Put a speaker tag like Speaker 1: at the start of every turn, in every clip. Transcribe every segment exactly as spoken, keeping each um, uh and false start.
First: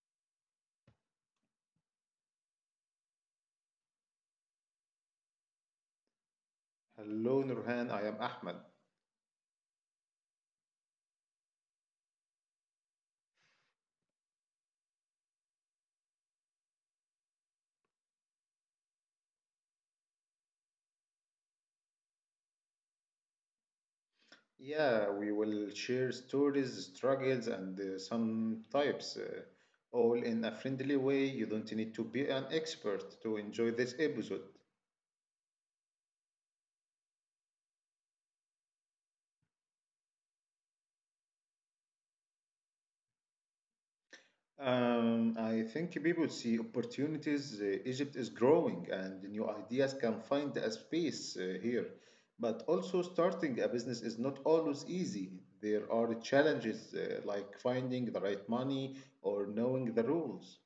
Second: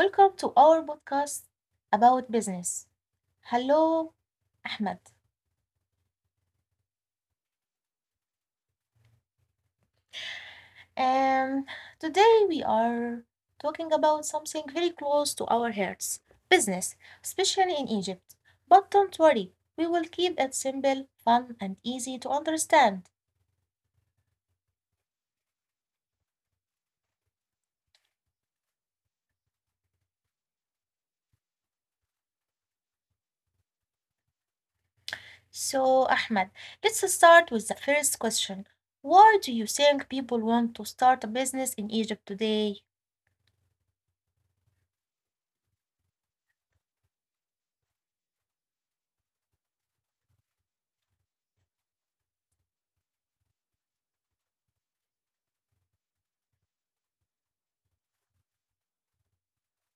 Speaker 1: Welcome to our podcast about business. Hello, Ahmed.
Speaker 2: Hello, Nurhan. I am Ahmed.
Speaker 1: Um, Today we are talking about something very close to our hearts business, especially in Egypt. But don't worry, we will keep it simple, fun, and easy to understand.
Speaker 2: Yeah, we will share stories, struggles, and uh, some types, uh, all in a friendly way. You don't need to be an expert to enjoy this episode.
Speaker 1: So, Ahmed, let's start with the first question. Why do you think people want to start a business in Egypt today?
Speaker 2: Um, I think people see opportunities. Uh, Egypt is growing, and new ideas can find a space uh, here. But also, starting a business is not always easy. There are challenges uh, like finding the right money or knowing the rules.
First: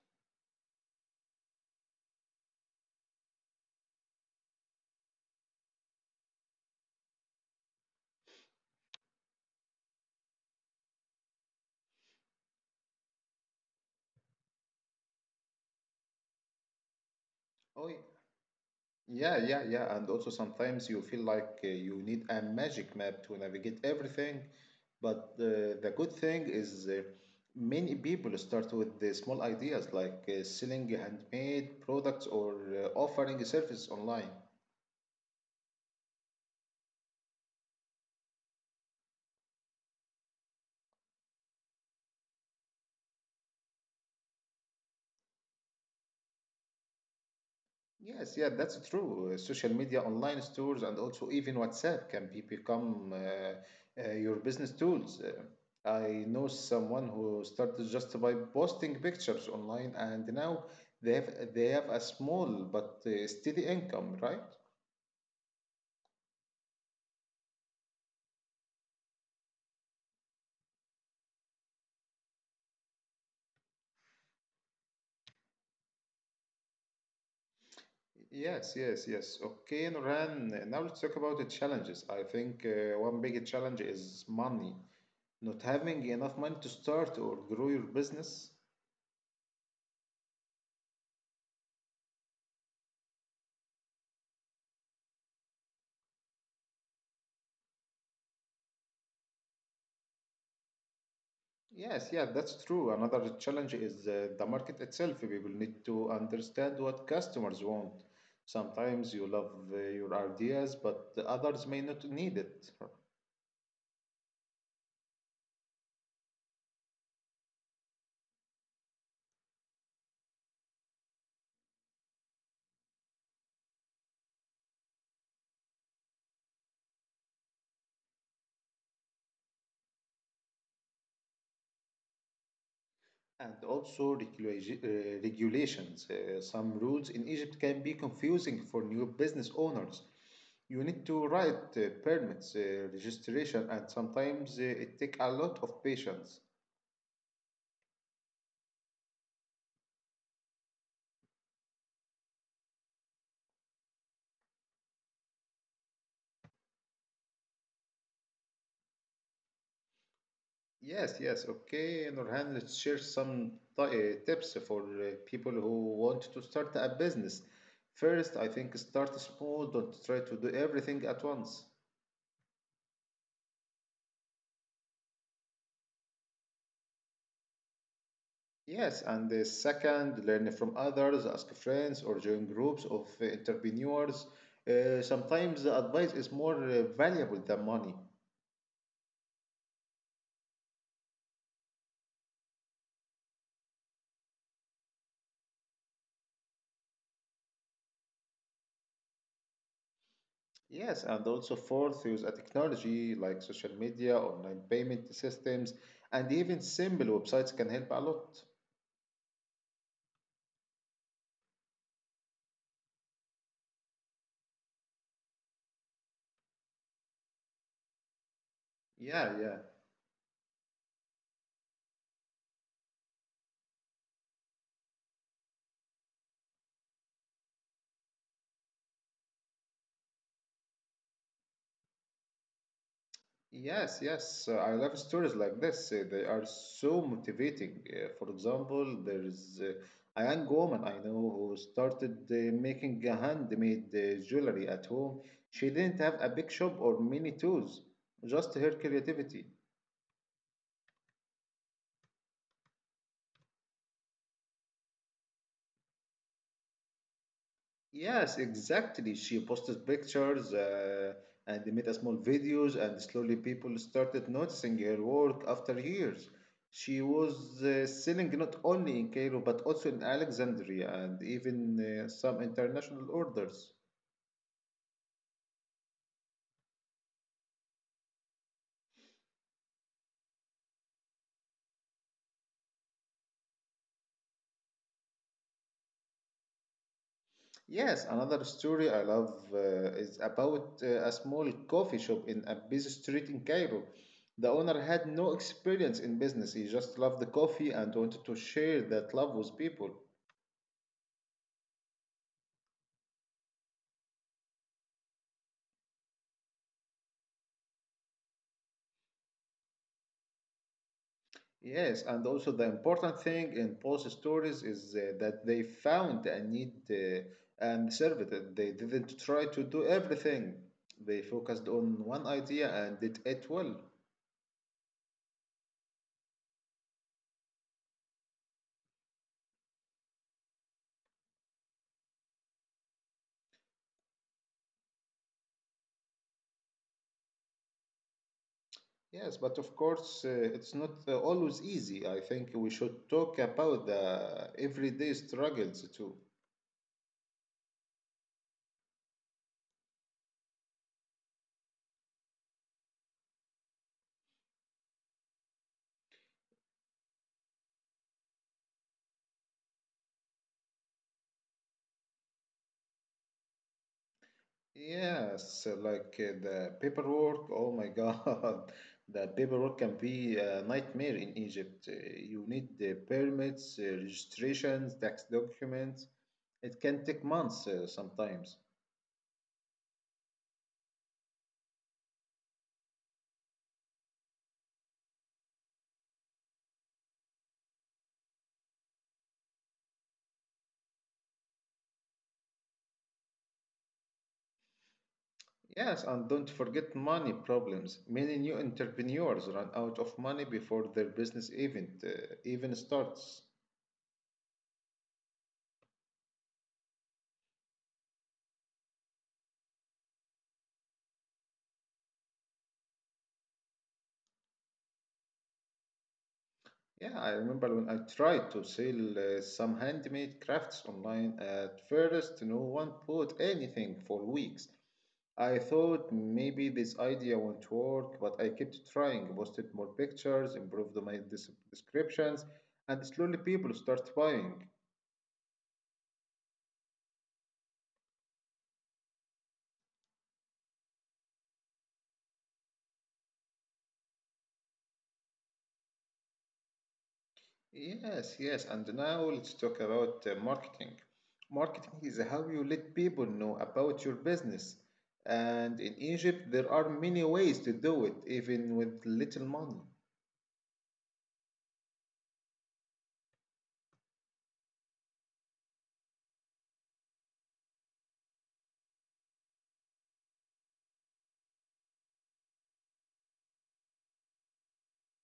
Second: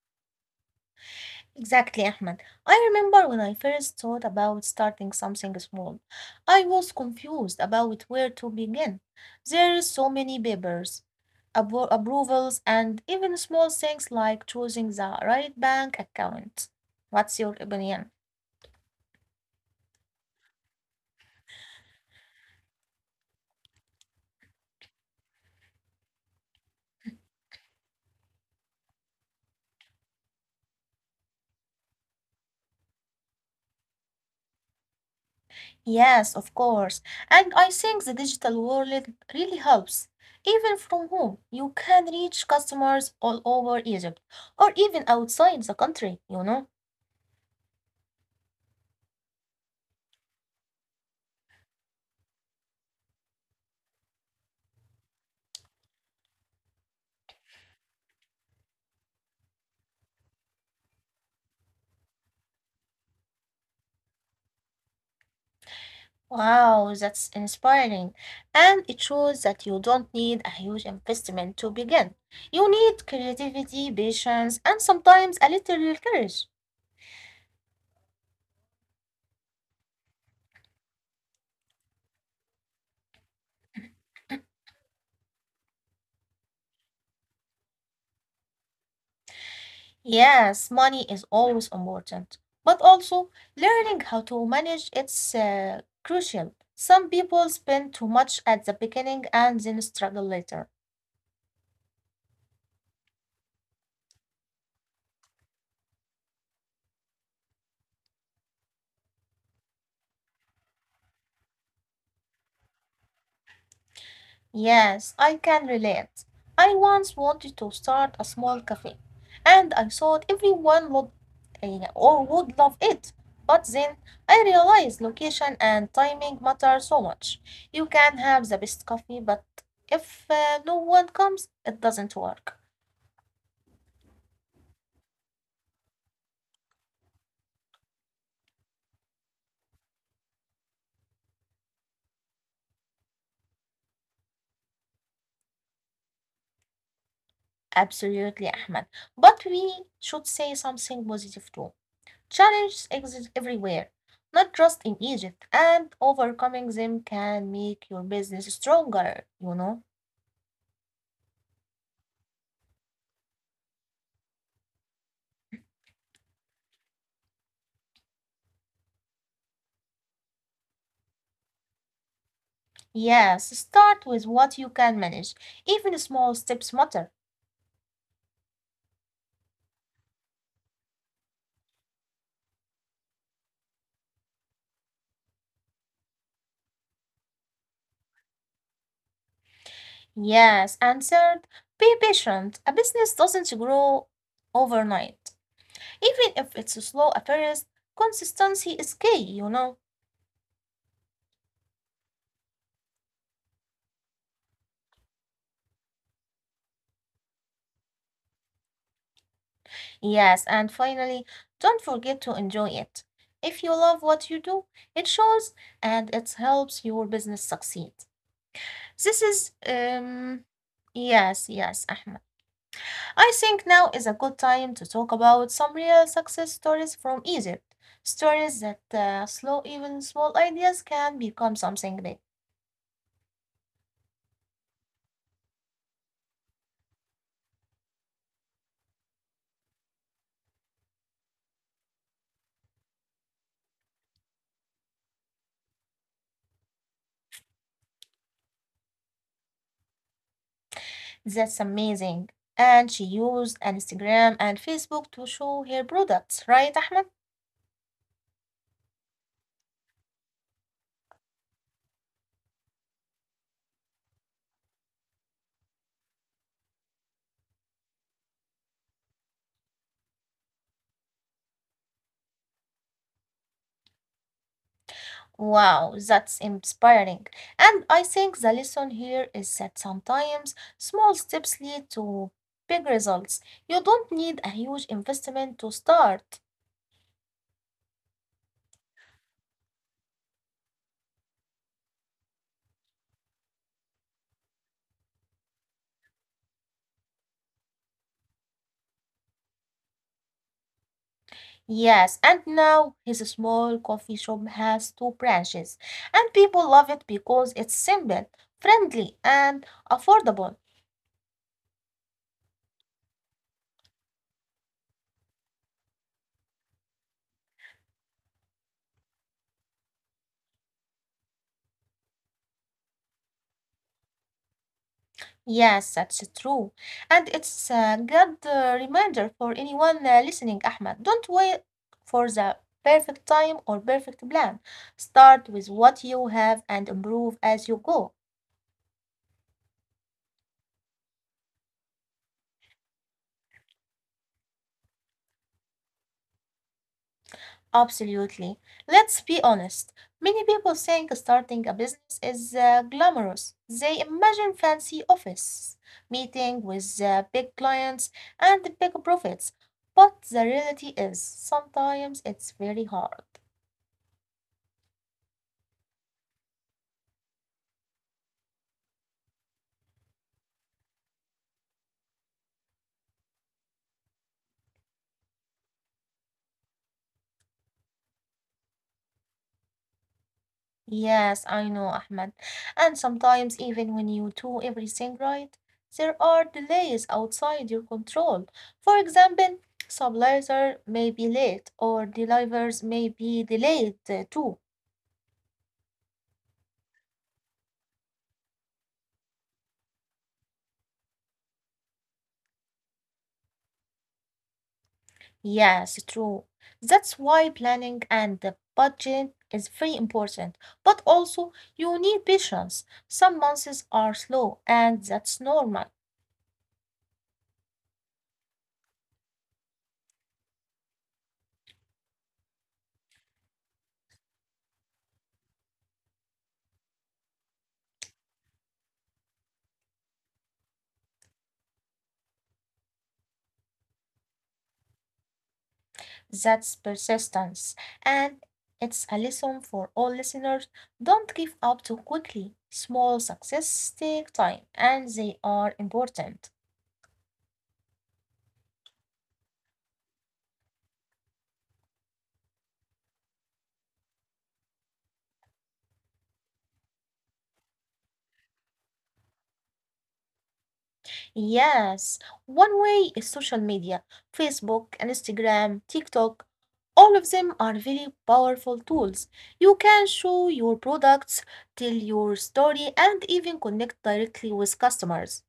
Speaker 1: Exactly, Ahmed. I remember when I first thought about starting something small. I was confused about where to begin. There are so many papers, appro- approvals, and even small things like choosing the right bank account. What's your opinion?
Speaker 2: Yeah, yeah, yeah. And also sometimes you feel like uh, you need a magic map to navigate everything. But uh, the good thing is, uh, many people start with the small ideas like uh, selling handmade products or uh, offering a service online.
Speaker 1: Yes, of course. And I think the digital world really helps. Even from home, you can reach customers all over Egypt or even outside the country, you know.
Speaker 2: Yes, yeah, that's true. Uh, Social media, online stores, and also even WhatsApp can be become uh, uh, your business tools. Uh, I know someone who started just by posting pictures online, and now they have they have a small but uh, steady income, right?
Speaker 1: Wow, that's inspiring. And it shows that you don't need a huge investment to begin. You need creativity, patience, and sometimes a little courage.
Speaker 2: Yes, yes, yes. Okay, Noran, now let's talk about the challenges. I think uh, one big challenge is money. Not having enough money to start or grow your business.
Speaker 1: Yes, money is always important, but also learning how to manage it's uh, crucial. Some people spend too much at the beginning and then struggle later.
Speaker 2: Yes, yeah, that's true. Another challenge is uh, the market itself. People need to understand what customers want. Sometimes you love uh, your ideas, but the others may not need it.
Speaker 1: Yes, I can relate. I once wanted to start a small cafe, and I thought everyone would eh, or would love it. But then I realized location and timing matter so much. You can have the best coffee, but if uh, no one comes, it doesn't work.
Speaker 2: And also regulati- uh, regulations. Uh, some rules in Egypt can be confusing for new business owners. You need to write uh, permits, uh, registration, and sometimes uh, it takes a lot of patience.
Speaker 1: Absolutely, Ahmed. But we should say something positive too. Challenges exist everywhere, not just in Egypt, and overcoming them can make your business stronger, you know?
Speaker 2: Yes, yes. Okay, Nurhan, let's share some t- uh, tips for uh, people who want to start a business. First, I think start small, don't try to do everything at once.
Speaker 1: Yes, start with what you can manage. Even small steps matter.
Speaker 2: Yes, and the second, learn from others, ask friends, or join groups of uh, entrepreneurs. Uh, sometimes the advice is more uh, valuable than money.
Speaker 1: Yes, and third, be patient. A business doesn't grow overnight. Even if it's slow at first, consistency is key, you know?
Speaker 2: Yes, and also fourth, use a technology like social media, online payment systems, and even simple websites can help a lot.
Speaker 1: Yes, and finally, don't forget to enjoy it. If you love what you do, it shows and it helps your business succeed. This is,
Speaker 2: Yeah, yeah.
Speaker 1: um, yes, yes, Ahmed. I think now is a good time to talk about some real success stories from Egypt. Stories that uh, slow, even small ideas can become something big.
Speaker 2: Yes, yes. uh, I love stories like this. Uh, They are so motivating. Uh, For example, there is, uh, a young woman I know who started uh, making a handmade uh, jewelry at home. She didn't have a big shop or many tools, just her creativity.
Speaker 1: That's amazing. And she used Instagram and Facebook to show her products, right, Ahmed?
Speaker 2: Yes, exactly. She posted pictures, uh, and they made a small videos, and slowly people started noticing her work after years. She was uh, selling not only in Cairo but also in Alexandria and even uh, some international orders.
Speaker 1: Wow, that's inspiring. And I think the lesson here is that sometimes small steps lead to big results. You don't need a huge investment to start.
Speaker 2: Yes, another story I love, uh, is about uh, a small coffee shop in a busy street in Cairo. The owner had no experience in business, he just loved the coffee and wanted to share that love with people.
Speaker 1: Yes, and now his small coffee shop has two branches, and people love it because it's simple, friendly, and affordable.
Speaker 2: Yes, and also the important thing in post stories is, uh, that they found a need, uh, and served it. They didn't try to do everything. They focused on one idea and did it well.
Speaker 1: Yes, that's true. And it's a good uh, reminder for anyone uh, listening, Ahmed. Don't wait for the perfect time or perfect plan. Start with what you have and improve as you go.
Speaker 2: Yes, but of course, uh, it's not uh, always easy. I think we should talk about the everyday struggles too.
Speaker 1: Absolutely. Let's be honest. Many people think starting a business is uh, glamorous. They imagine fancy office, meeting with uh, big clients and big profits. But the reality is, sometimes it's very hard.
Speaker 2: Yes, like uh, the paperwork. Oh my God, the paperwork can be a nightmare in Egypt. Uh, You need the permits, uh, registrations, tax documents. It can take months uh, sometimes.
Speaker 1: Yes, I know, Ahmed. And sometimes, even when you do everything right, there are delays outside your control. For example, suppliers may be late or delivers may be delayed uh, too.
Speaker 2: Yes, and don't forget money problems. Many new entrepreneurs run out of money before their business event, uh, even starts.
Speaker 1: Yes, true. That's why planning and the budget is very important. But also, you need patience. Some months are slow, and that's normal.
Speaker 2: Yeah, I remember when I tried to sell uh, some handmade crafts online. At first, no one bought anything for weeks. I thought maybe this idea won't work, but I kept trying, posted more pictures, improved my des- descriptions, and slowly people start buying.
Speaker 1: That's persistence. And it's a lesson for all listeners. Don't give up too quickly. Small success take time, and they are important.
Speaker 2: Yes, yes, and now let's talk about uh, marketing. Marketing is how you let people know about your business. And in Egypt, there are many ways to do it, even with little money.
Speaker 1: Yes, one way is social media, Facebook, Instagram, TikTok. All of them are very powerful tools. You can show your products, tell your story, and even connect directly with customers.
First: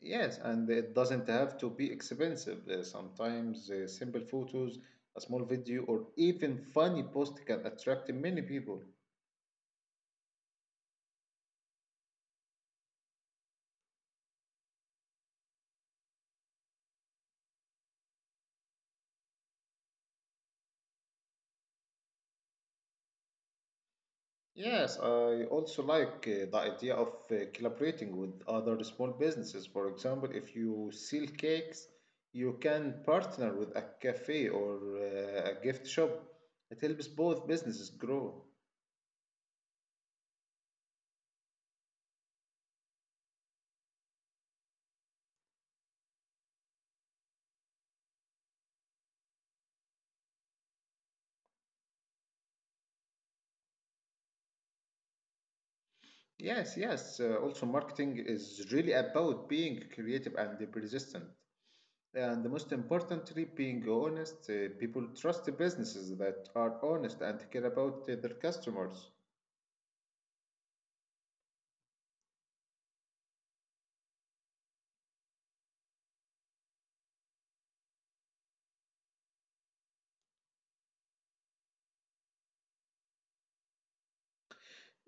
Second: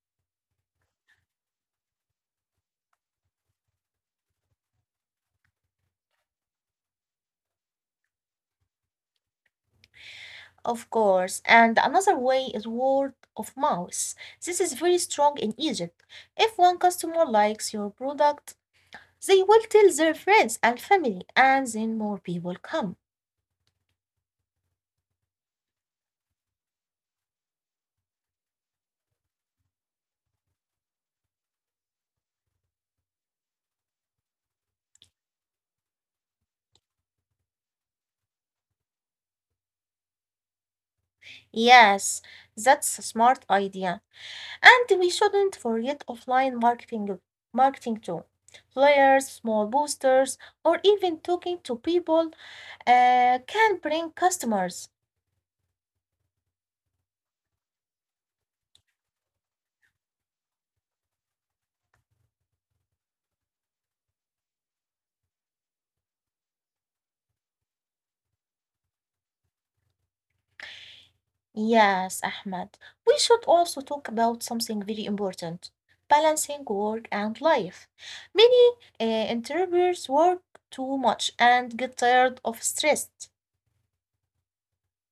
Speaker 2: Yes, and it doesn't have to be expensive. Uh, sometimes uh, simple photos, a small video, or even funny post can attract many people.
Speaker 1: Of course, and another way is word of mouth. This is very strong in Egypt. If one customer likes your product, they will tell their friends and family, and then more people come.
Speaker 2: Yes, I also like uh, the idea of uh, collaborating with other small businesses. For example, if you sell cakes, you can partner with a cafe or uh, a gift shop. It helps both businesses grow.
Speaker 1: Yes, that's a smart idea. And we shouldn't forget offline marketing, marketing too. Flyers, small boosters, or even talking to people uh, can bring customers.
Speaker 2: Yes, yes. Uh, also, marketing is really about being creative and persistent. And the most importantly, being honest. Uh, people trust the businesses that are honest and care about uh, their customers.
Speaker 1: Yes, Ahmed. We should also talk about something very important balancing work and life. Many uh, entrepreneurs work too much and get tired of stress.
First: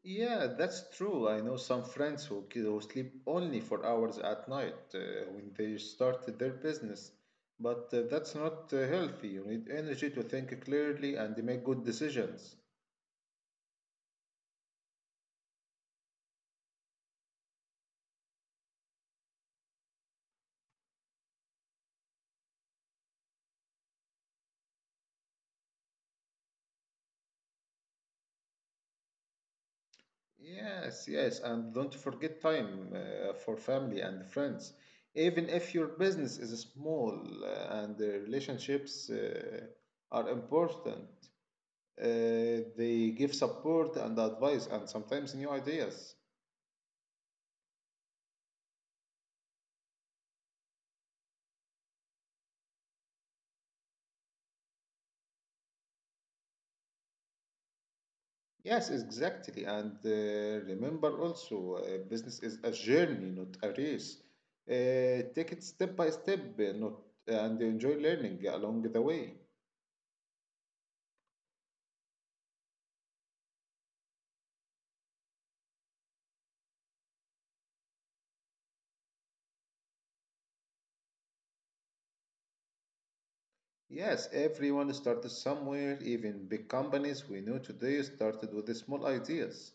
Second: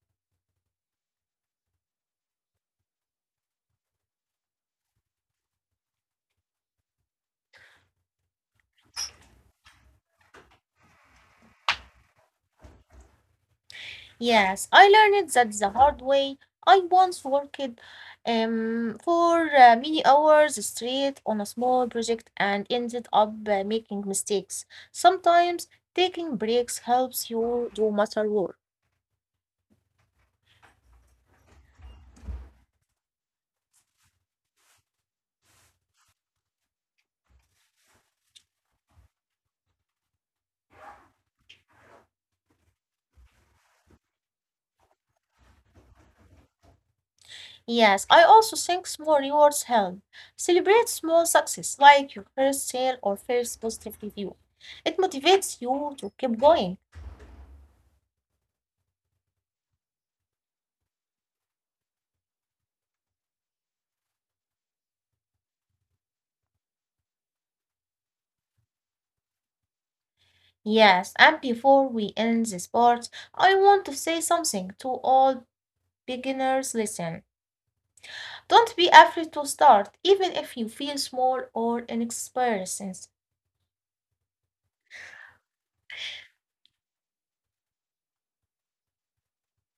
Speaker 2: Yeah, that's true. I know some friends who, ki- who sleep only for hours at night uh, when they started their business. But uh, that's not uh, healthy. You need energy to think clearly and make good decisions.
Speaker 1: Yes, I learned that the hard way. I once worked um, for uh, many hours straight on a small project and ended up uh, making mistakes. Sometimes taking breaks helps you do matter work.
Speaker 2: Yes, yes, and don't forget time uh, for family and friends. Even if your business is small, uh, and the relationships uh, are important, uh, they give support and advice and sometimes new ideas.
Speaker 1: Yes, I also think small rewards help. Celebrate small success like your first sale or first positive review. It motivates you to keep going.
Speaker 2: Yes, exactly. And uh, remember also, uh, business is a journey, not a race. Uh, take it step by step, uh, not and enjoy learning along the way.
Speaker 1: Yes, and before we end this part, I want to say something to all Beginners, listen. Don't be afraid to start, even if you feel small or inexperienced.
Speaker 2: Yes, everyone started somewhere. Even big companies we know today started with the small ideas.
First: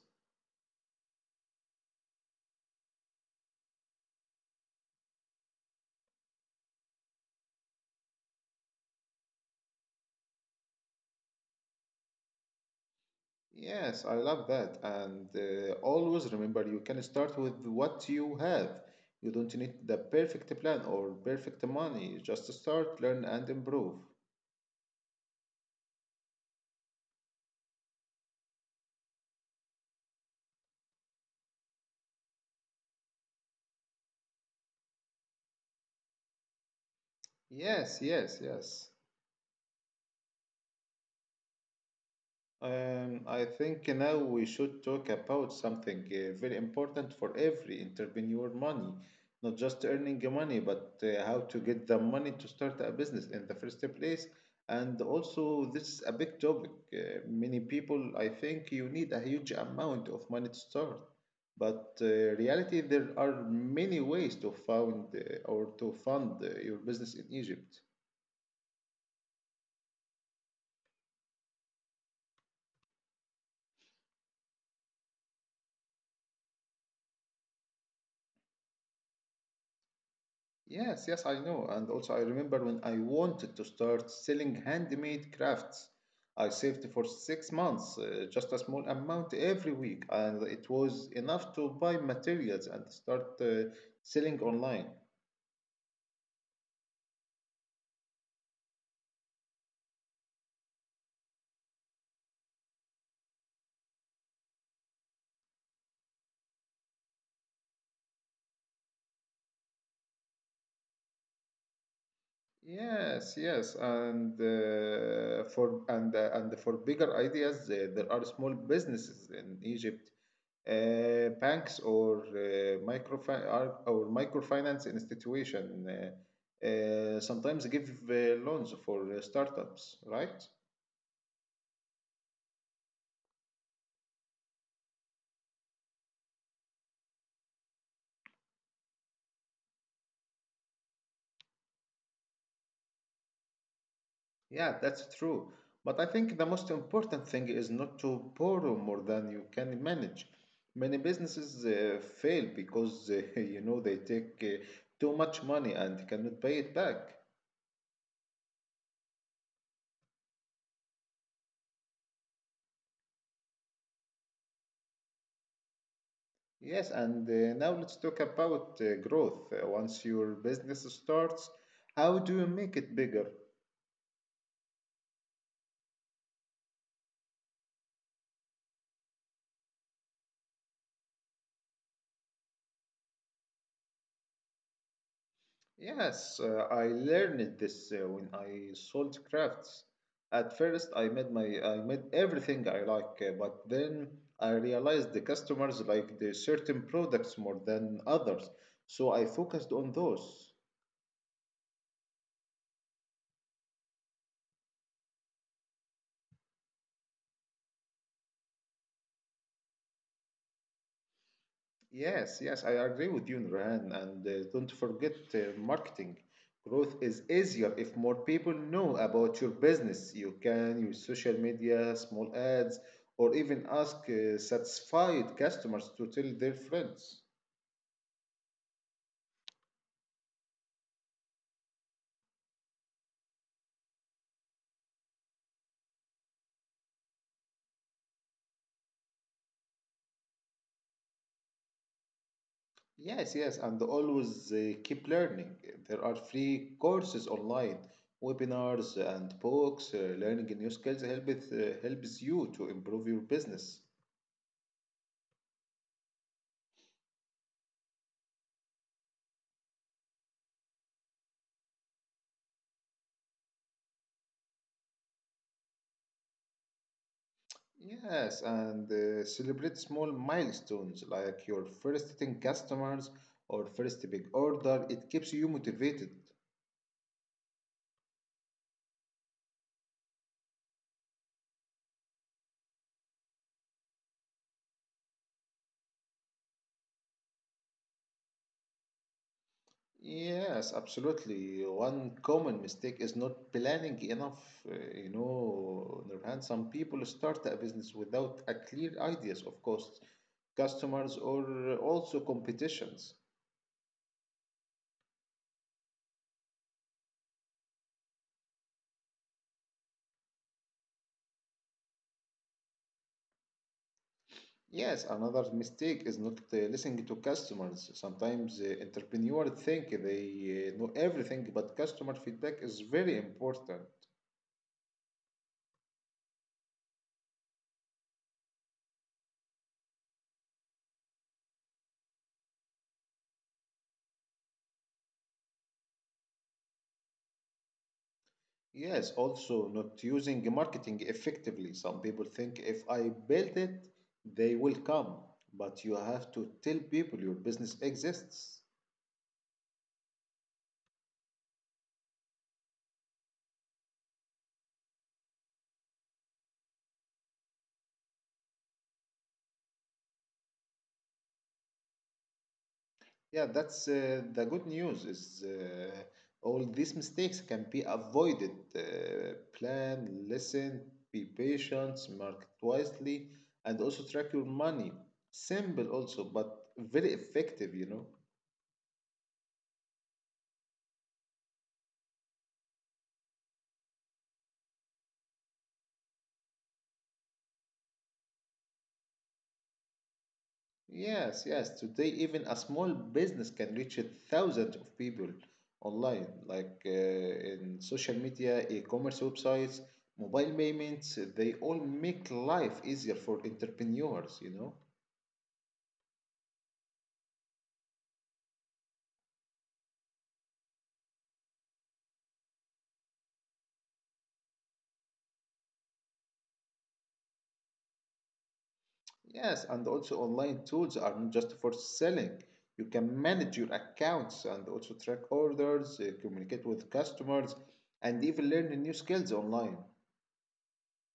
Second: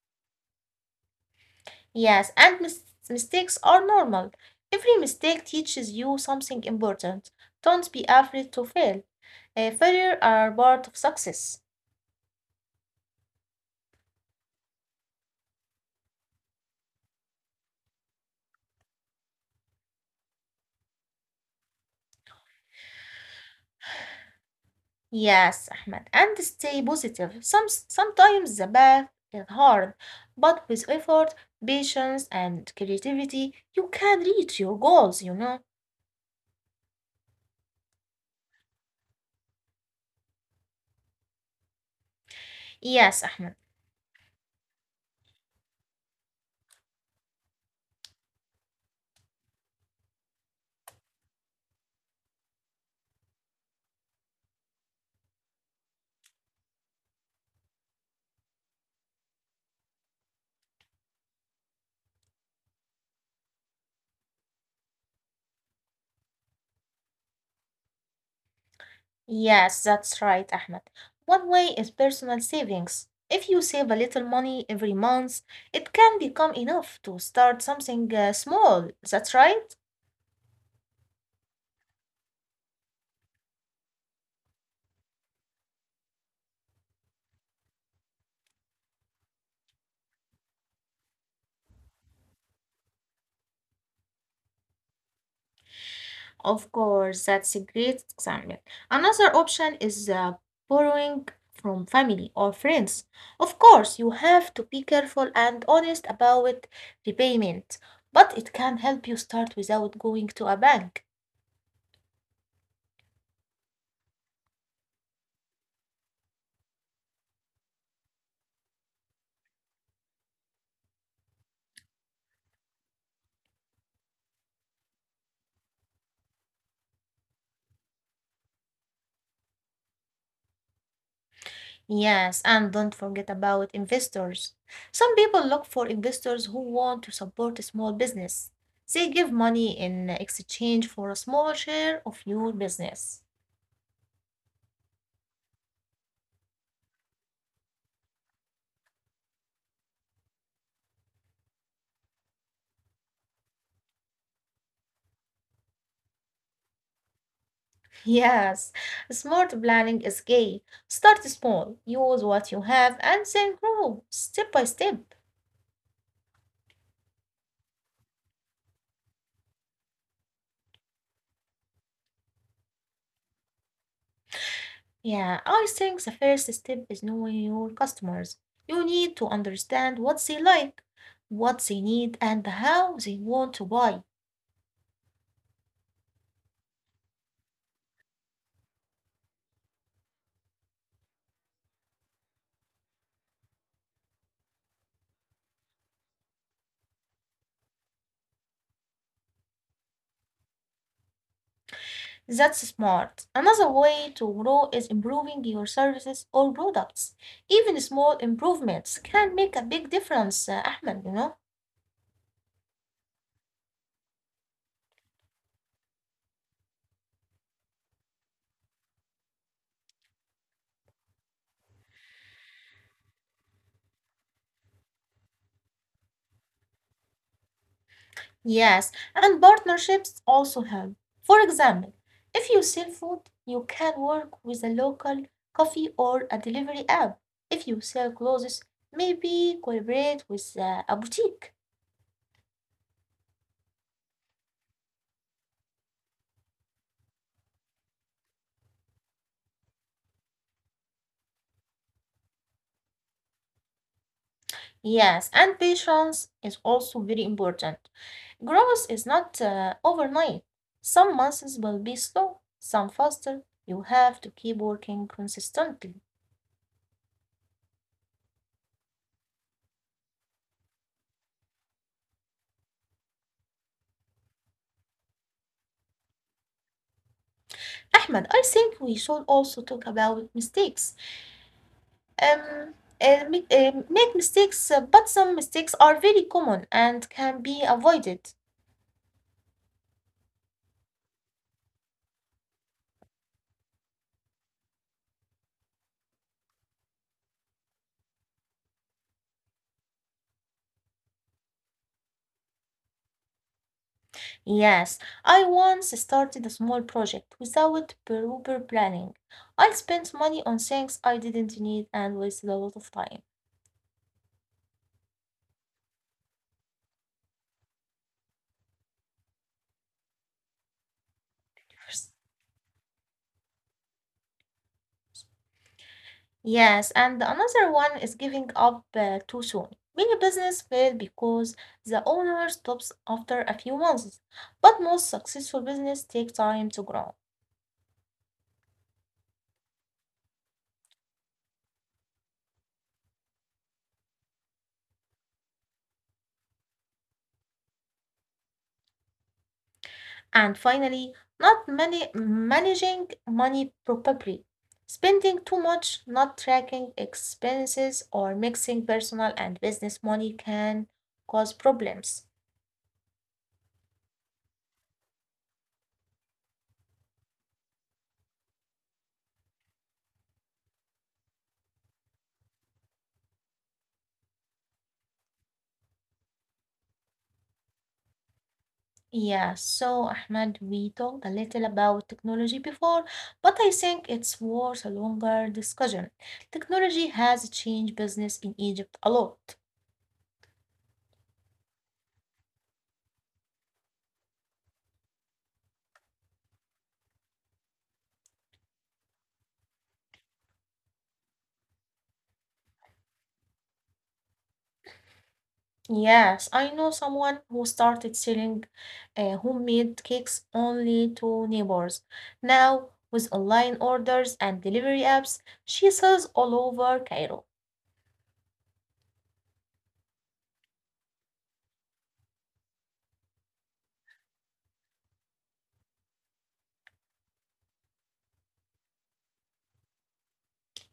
Speaker 1: Yes, and mis- mistakes are normal. Every mistake teaches you something important. Don't be afraid to fail. Uh, failure are part of success.
Speaker 2: Yes, I love that. And uh, always remember you can start with what you have. You don't need the perfect plan or perfect money. Just start, learn, and improve.
Speaker 1: Yes, Ahmed, and stay positive. Some sometimes the path is hard, but with effort, patience, and creativity, you can reach your goals. You know.
Speaker 2: Yes, yes, yes. Um,
Speaker 1: Yes,
Speaker 2: I
Speaker 1: Ahmed.
Speaker 2: think now we should talk about something uh, very important for every entrepreneur money, not just earning money, but uh, how to get the money to start a business in the first place. And also, this is a big topic. Uh, many people, I think you need a huge amount of money to start. But uh, reality, there are many ways to found, uh, or to fund uh, your business in Egypt.
Speaker 1: Yes, that's right, Ahmed. One way is personal savings. If you save a little money every month, it can become enough to start something uh, small. That's right?
Speaker 2: Yes, yes, I know. And also, I remember when I wanted to start selling handmade crafts. I saved for six months, uh, just a small amount every week, and it was enough to buy materials and start uh, selling online.
Speaker 1: Of course, that's a great example. Another option is uh, borrowing from family or friends. Of course, you have to be careful and honest about repayment, but it can help you start without going to a bank.
Speaker 2: Yes, yes, and uh, for and uh, and for bigger ideas, uh, there are small businesses in Egypt, uh, banks or uh, microfi- are- or microfinance institution, uh, uh, sometimes give uh, loans for uh, startups, right?
Speaker 1: Yes, and don't forget about investors. Some people look for investors who want to support a small business. They give money in exchange for a small share of your business.
Speaker 2: Yeah, that's true. But I think the most important thing is not to borrow more than you can manage. Many businesses uh, fail because, uh, you know, they take uh, too much money and cannot pay it back.
Speaker 1: Yes, smart planning is key. Start small, use what you have, and then grow step by step.
Speaker 2: Yes, and uh, now let's talk about uh, growth. Uh, once your business starts, how do you make it bigger?
Speaker 1: Yeah, I think the first step is knowing your customers. You need to understand what they like, what they need, and how they want to buy.
Speaker 2: Yes, uh, I learned this uh, when I sold crafts. At first, I made my I made everything I like, uh, but then I realized the customers like the certain products more than others, so I focused on those.
Speaker 1: That's smart. Another way to grow is improving your services or products. Even small improvements can make a big difference, uh, Ahmed, you know?
Speaker 2: Yes, yes, I agree with you, Nurhan. And uh, don't forget uh, marketing. Growth is easier if more people know about your business. You can use social media, small ads, or even ask uh, satisfied customers to tell their friends.
Speaker 1: Yes, and partnerships also help. For example, if you sell food, you can work with a local coffee or a delivery app. If you sell clothes, maybe collaborate with uh, a boutique.
Speaker 2: Yes, yes, and always uh, keep learning. There are free courses online, webinars, and books. Uh, learning new skills helps, uh, helps you to improve your business.
Speaker 1: Yes, and patience is also very important. Growth is not uh, overnight. Some months will be slow, some faster. You have to keep working consistently.
Speaker 2: Yes, and uh, celebrate small milestones like your first ten customers or first big order. It keeps you motivated.
Speaker 1: Ahmed, I think we should also talk about mistakes. Um, uh, mi- uh, Make mistakes, uh, but some mistakes are very common and can be avoided.
Speaker 2: Yes, absolutely. One common mistake is not planning enough. Uh, you know, on the other hand, some people start a business without a clear ideas of costs, customers, or uh, also competitions.
Speaker 1: Yes, I once started a small project without proper planning. I spent money on things I didn't need and wasted a lot of time.
Speaker 2: Yes, another mistake is not uh, listening to customers. Sometimes uh, entrepreneurs think they uh, know everything, but customer feedback is very important.
Speaker 1: Yes, and another one is giving up uh, too soon. Many business fail because the owner stops after a few months, but most successful business take time to grow.
Speaker 2: Yes, also not using marketing effectively. Some people think if I build it, they will come, but you have to tell people your business exists.
Speaker 1: And finally, not many managing money properly, spending too much, not tracking expenses, or mixing personal and business money can cause problems.
Speaker 2: Yeah, that's, uh, the good news is, uh, all these mistakes can be avoided. Uh, plan, listen, be patient, market wisely, and also track your money. Simple also, but very effective, you know.
Speaker 1: Yeah, so Ahmed, we talked a little about technology before, but I think it's worth a longer discussion. Technology has changed business in Egypt a lot.
Speaker 2: Yes, yes. Today, even a small business can reach thousands of people online, like uh, in social media, e-commerce websites, mobile payments. They all make life easier for entrepreneurs, you know.
Speaker 1: Yes, I know someone who started selling uh, homemade cakes only to neighbors. Now, with online orders and delivery apps, she sells all over Cairo.
Speaker 2: Yes, and also online tools are not just for selling. You can manage your accounts and also track orders, uh, communicate with customers, and even learn new skills online.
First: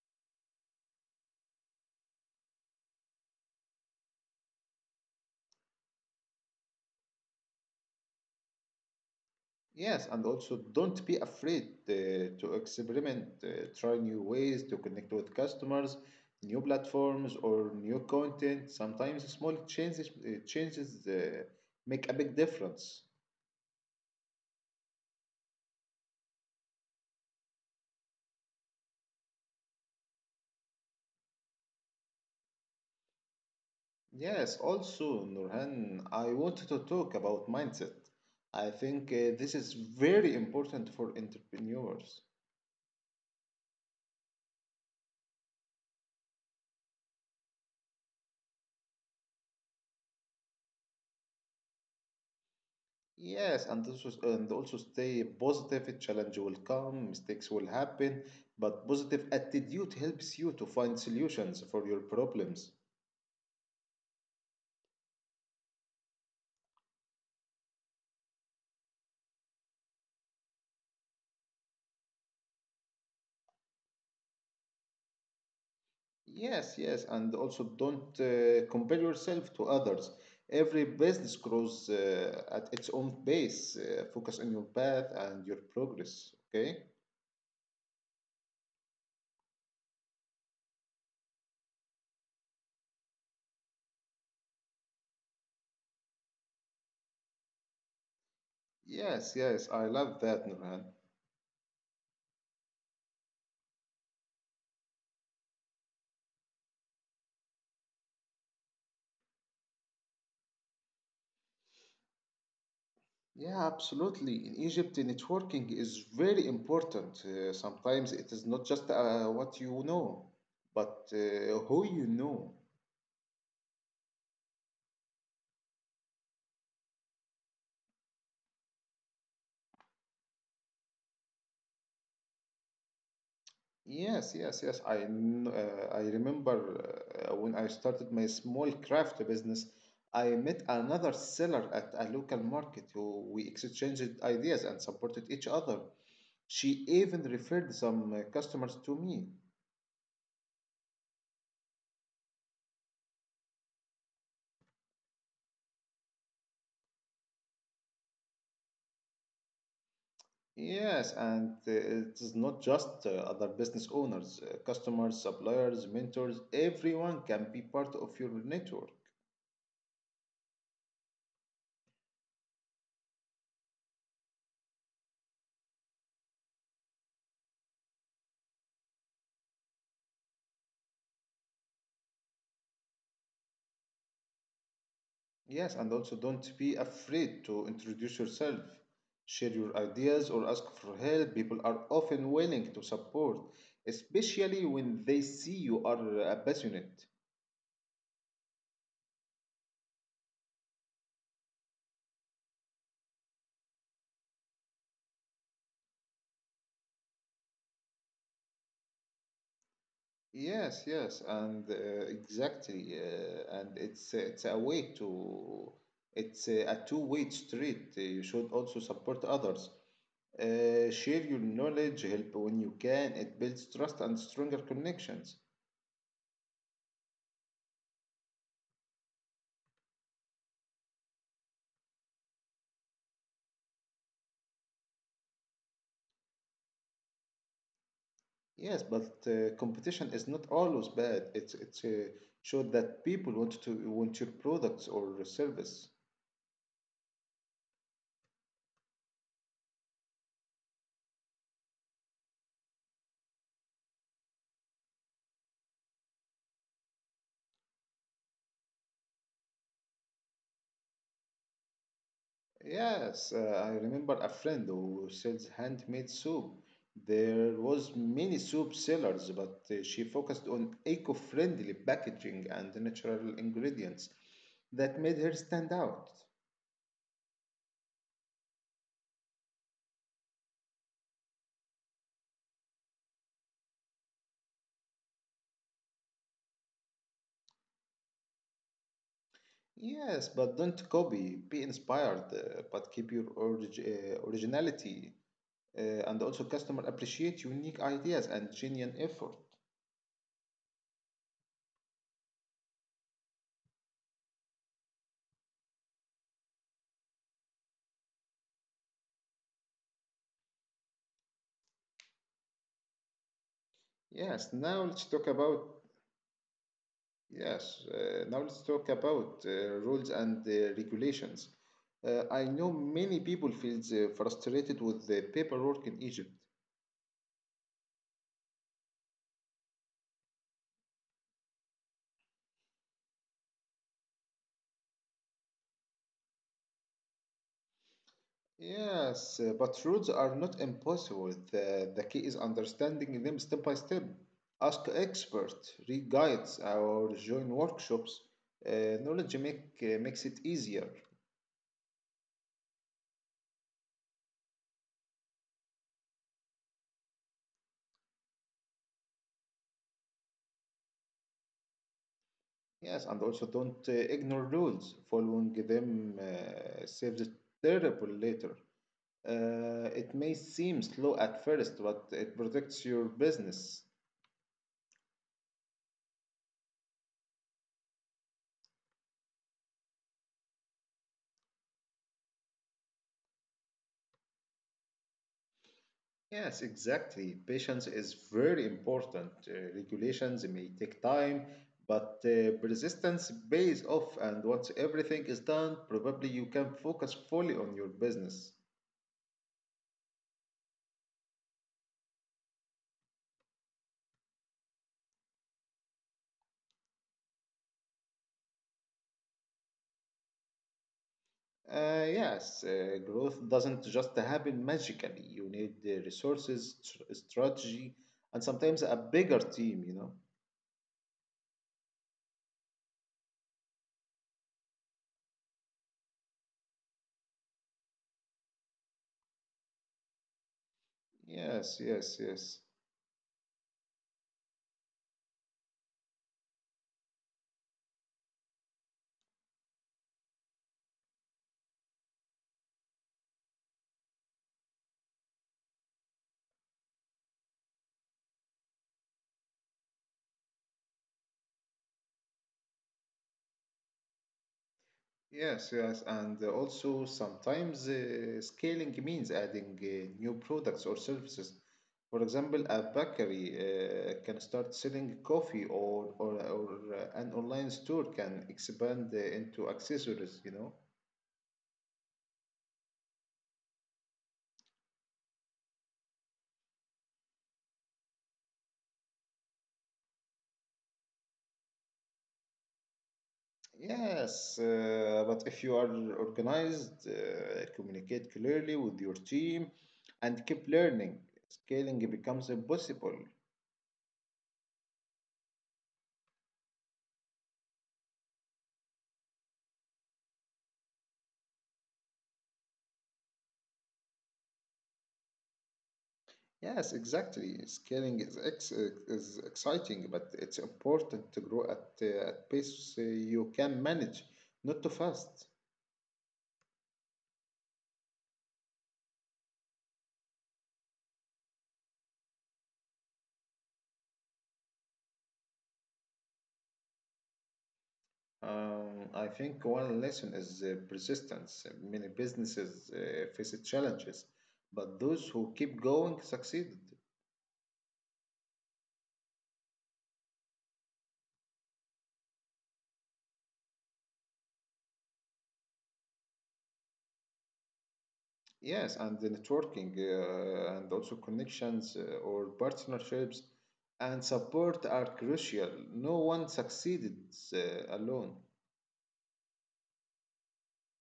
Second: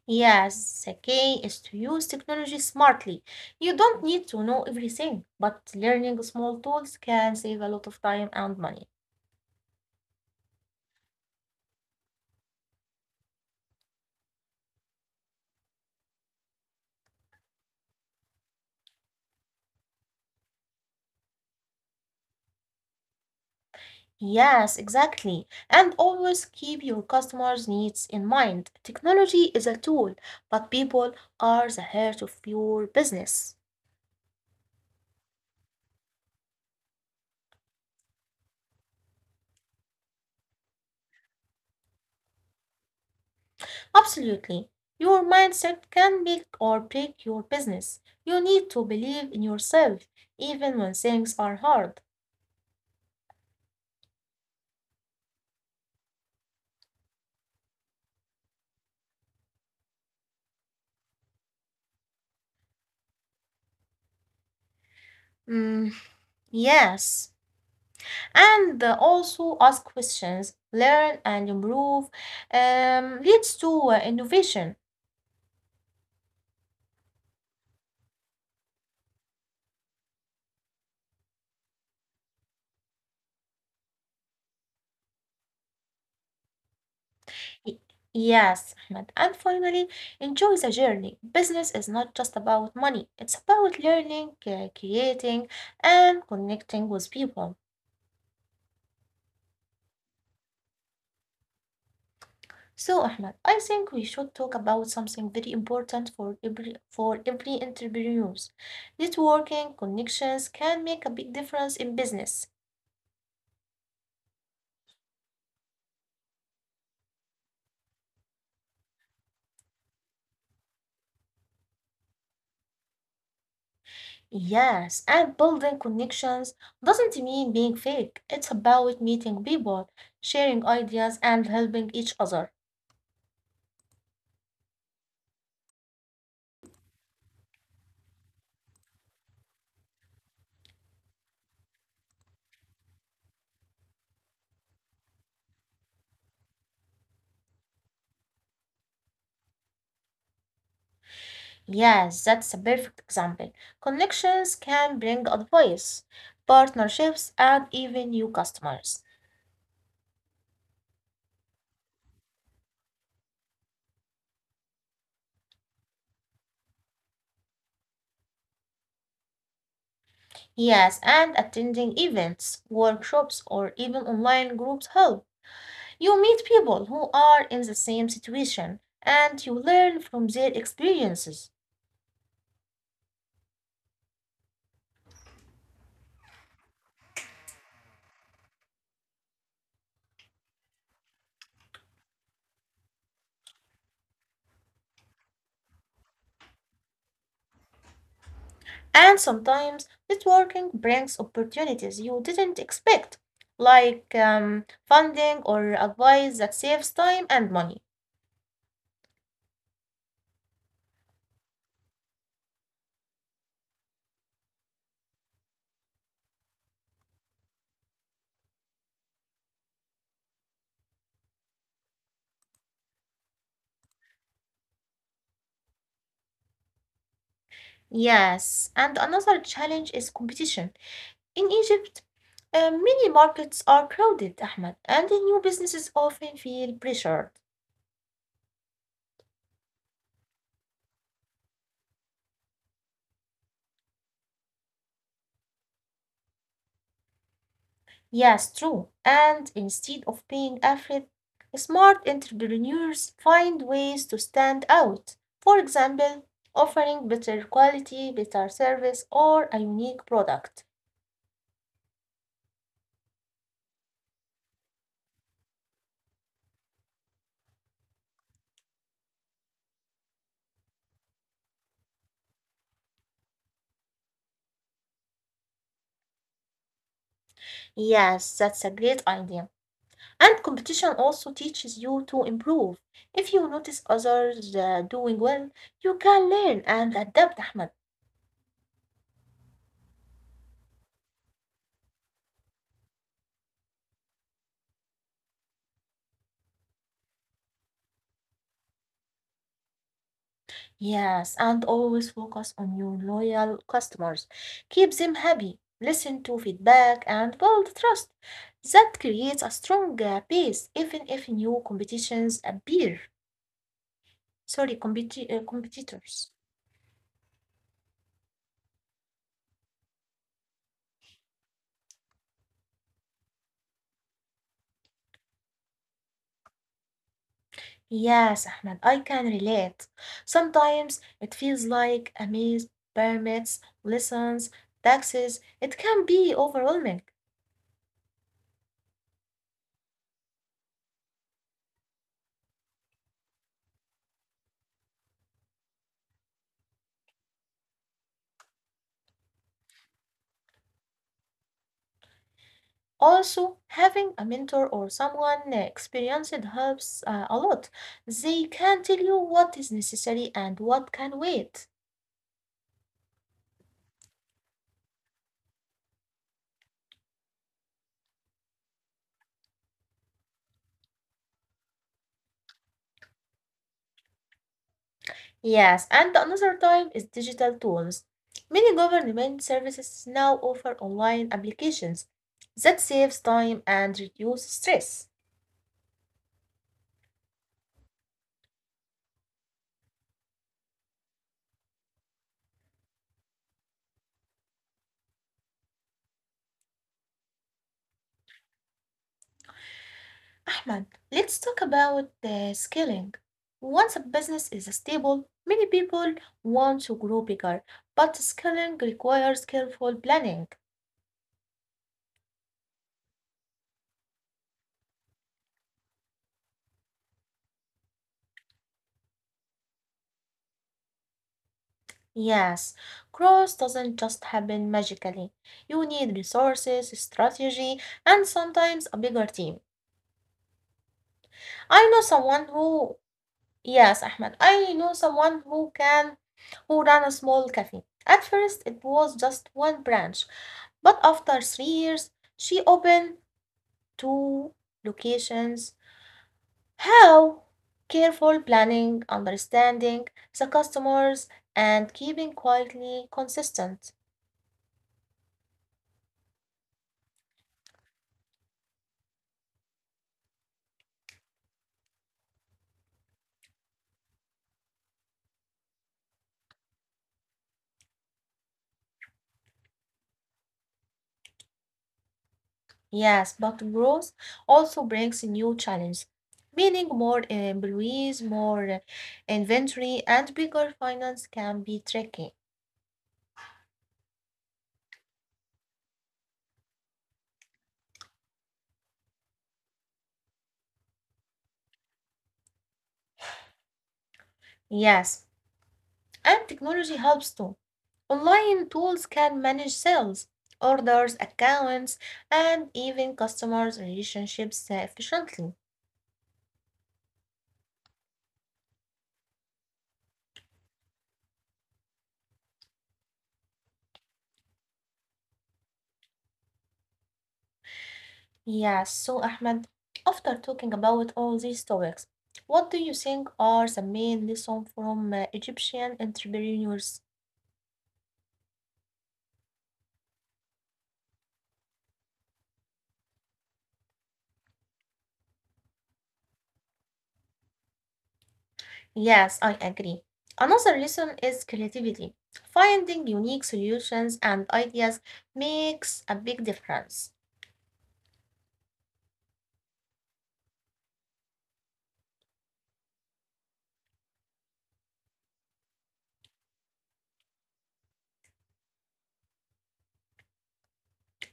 Speaker 1: Yes, the key is to use technology smartly. You don't need to know everything, but learning small tools can save a lot of time and money.
Speaker 2: Yes, and also don't be afraid uh, to experiment, uh, try new ways to connect with customers, new platforms, or new content. Sometimes small changes, uh, changes uh, make a big difference.
Speaker 1: Yes, exactly. And always keep your customers' needs in mind. Technology is a tool, but people are the heart of your business.
Speaker 2: Yes, also, Nurhan, I wanted to talk about mindset. I think uh, this is very important for entrepreneurs.
Speaker 1: Absolutely. Your mindset can make or break your business. You need to believe in yourself, even when things are hard.
Speaker 2: Yes, and also, and also stay positive. Challenge will come, mistakes will happen, but positive attitude helps you to find solutions for your problems.
Speaker 1: Mm, yes. And uh, also ask questions, learn and improve, um, leads to uh, innovation.
Speaker 2: Yes, yes, and also don't uh, compare yourself to others. Every business grows uh, at its own pace. Uh, focus on your path and your progress, okay?
Speaker 1: Y- Yes, Ahmed. And finally, enjoy the journey. Business is not just about money, it's about learning, uh, creating, and connecting with people.
Speaker 2: Yes, yes, I love that, Nurhan.
Speaker 1: So, Ahmed, I think we should talk about something very important for every for every entrepreneurs. Networking connections can make a big difference in business.
Speaker 2: Yeah, absolutely. In Egypt, the networking is very important. Uh, sometimes it is not just uh, what you know, but uh, who you know.
Speaker 1: Yes, and building connections doesn't mean being fake. It's about meeting people, sharing ideas, and helping each other.
Speaker 2: Yes, yes, yes. I kn- uh, I remember uh, when I started my small craft business, I met another seller at a local market who we exchanged ideas and supported each other. She even referred some uh, customers to me.
Speaker 1: Yes, that's a perfect example. Connections can bring advice, partnerships, and even new customers.
Speaker 2: Yes, and uh, it is not just uh, other business owners, uh, customers, suppliers, mentors, everyone can be part of your network.
Speaker 1: Yes, and attending events, workshops, or even online groups help. You meet people who are in the same situation and you learn from their experiences.
Speaker 2: Yes, and also don't be afraid to introduce yourself, share your ideas, or ask for help. People are often willing to support, especially when they see you are uh, passionate.
Speaker 1: And sometimes networking brings opportunities you didn't expect, like um, funding or advice that saves time and money.
Speaker 2: Yes, yes, and uh, exactly, uh, and it's it's a way to it's a, a two-way street. Uh, You should also support others, uh, share your knowledge, help when you can. It builds trust and stronger connections.
Speaker 1: Yes, and another challenge is competition. In Egypt, uh, many markets are crowded, Ahmed, and the new businesses often feel pressured.
Speaker 2: Yes, but uh, competition is not always bad. It's it's uh, show that people want to want your products or service.
Speaker 1: Yes, true. And instead of being afraid, smart entrepreneurs find ways to stand out. For example, offering better quality, better service, or a unique product.
Speaker 2: Yes, uh, I remember a friend who sells handmade soup. There was many soup sellers, but uh, she focused on eco-friendly packaging and natural ingredients that made her stand out.
Speaker 1: Yes, that's a great idea. And competition also teaches you to improve. If you notice others uh, doing well, you can learn and adapt, Ahmed.
Speaker 2: Yes, but don't copy, be inspired, uh, but keep your orig- uh, originality uh, and also customer appreciate unique ideas and genuine effort.
Speaker 1: Yes, and always focus on your loyal customers. Keep them happy, listen to feedback, and build trust. That creates a strong uh, base, even if new competitions appear.
Speaker 2: Yes,
Speaker 1: Sorry,
Speaker 2: now let's
Speaker 1: competi-
Speaker 2: talk
Speaker 1: uh,
Speaker 2: about.
Speaker 1: competitors.
Speaker 2: Yes, uh, now let's talk about uh, rules and uh, regulations. Uh, I know many people feel uh, frustrated with the paperwork in Egypt.
Speaker 1: Yes, Ahmed, I can relate. Sometimes it feels like a maze, permits, lessons, taxes. It can be overwhelming.
Speaker 2: Yes, uh, but rules are not impossible. The, the key is understanding them step by step. Ask experts, read guides, or join workshops. Uh, knowledge make, uh, makes it easier.
Speaker 1: Also, having a mentor or someone uh, experienced helps uh, a lot. They can tell you what is necessary and what can wait.
Speaker 2: Yes, and also don't uh, ignore rules. Following them uh, saves it terrible later. Uh, it may seem slow at first, but it protects your business.
Speaker 1: Yes, and another time is digital tools. Many government services now offer online applications that saves time and reduces stress.
Speaker 2: Yes, exactly. Patience is very important. Uh, regulations may take time, but uh, persistence pays off, and once everything is done, probably you can focus fully on your business.
Speaker 1: Ahmed, let's talk about the scaling. Once a business is stable, many people want to grow bigger, but scaling requires careful planning.
Speaker 2: Uh, yes, uh, growth doesn't just happen magically. You need the resources, tr- strategy, and sometimes a bigger team, you know.
Speaker 1: Yes, growth doesn't just happen magically. You need resources, strategy, and sometimes a bigger team. I know
Speaker 2: Yes, yes,
Speaker 1: someone
Speaker 2: yes.
Speaker 1: who, yes, Ahmed, I know someone who can, Who ran a small cafe. At first, it was just one branch, but after three years, she opened two locations. How? Careful planning, understanding the customers, and keeping quietly consistent.
Speaker 2: Yes, yes, and uh, also sometimes uh, scaling means adding uh, new products or services. For example, a bakery uh, can start selling coffee, or or, or uh, an online store can expand uh, into accessories, you know.
Speaker 1: Yes, but growth also brings new challenges, meaning more employees, more uh, inventory, and bigger finance can be tricky.
Speaker 2: Yes, uh, but if you are organized, uh, communicate clearly with your team, and keep learning, scaling becomes impossible.
Speaker 1: Yes, and technology helps too. Online tools can manage sales, orders, accounts, and even customers' relationships efficiently.
Speaker 2: Yes, exactly. Scaling is ex is exciting, but it's important to grow at uh, at pace uh, you can manage, not too fast.
Speaker 1: Yes, so Ahmed, after talking about all these topics, what do you think are the main lesson from uh, Egyptian entrepreneurs?
Speaker 2: Um, I think one lesson is uh, persistence. Many businesses uh, face challenges, but those who keep going succeeded.
Speaker 1: Yes, I agree. Another reason is creativity. Finding unique solutions and ideas makes a big difference.
Speaker 2: Yes, and the networking uh, and also connections uh, or partnerships and support are crucial. No one succeeded uh, alone.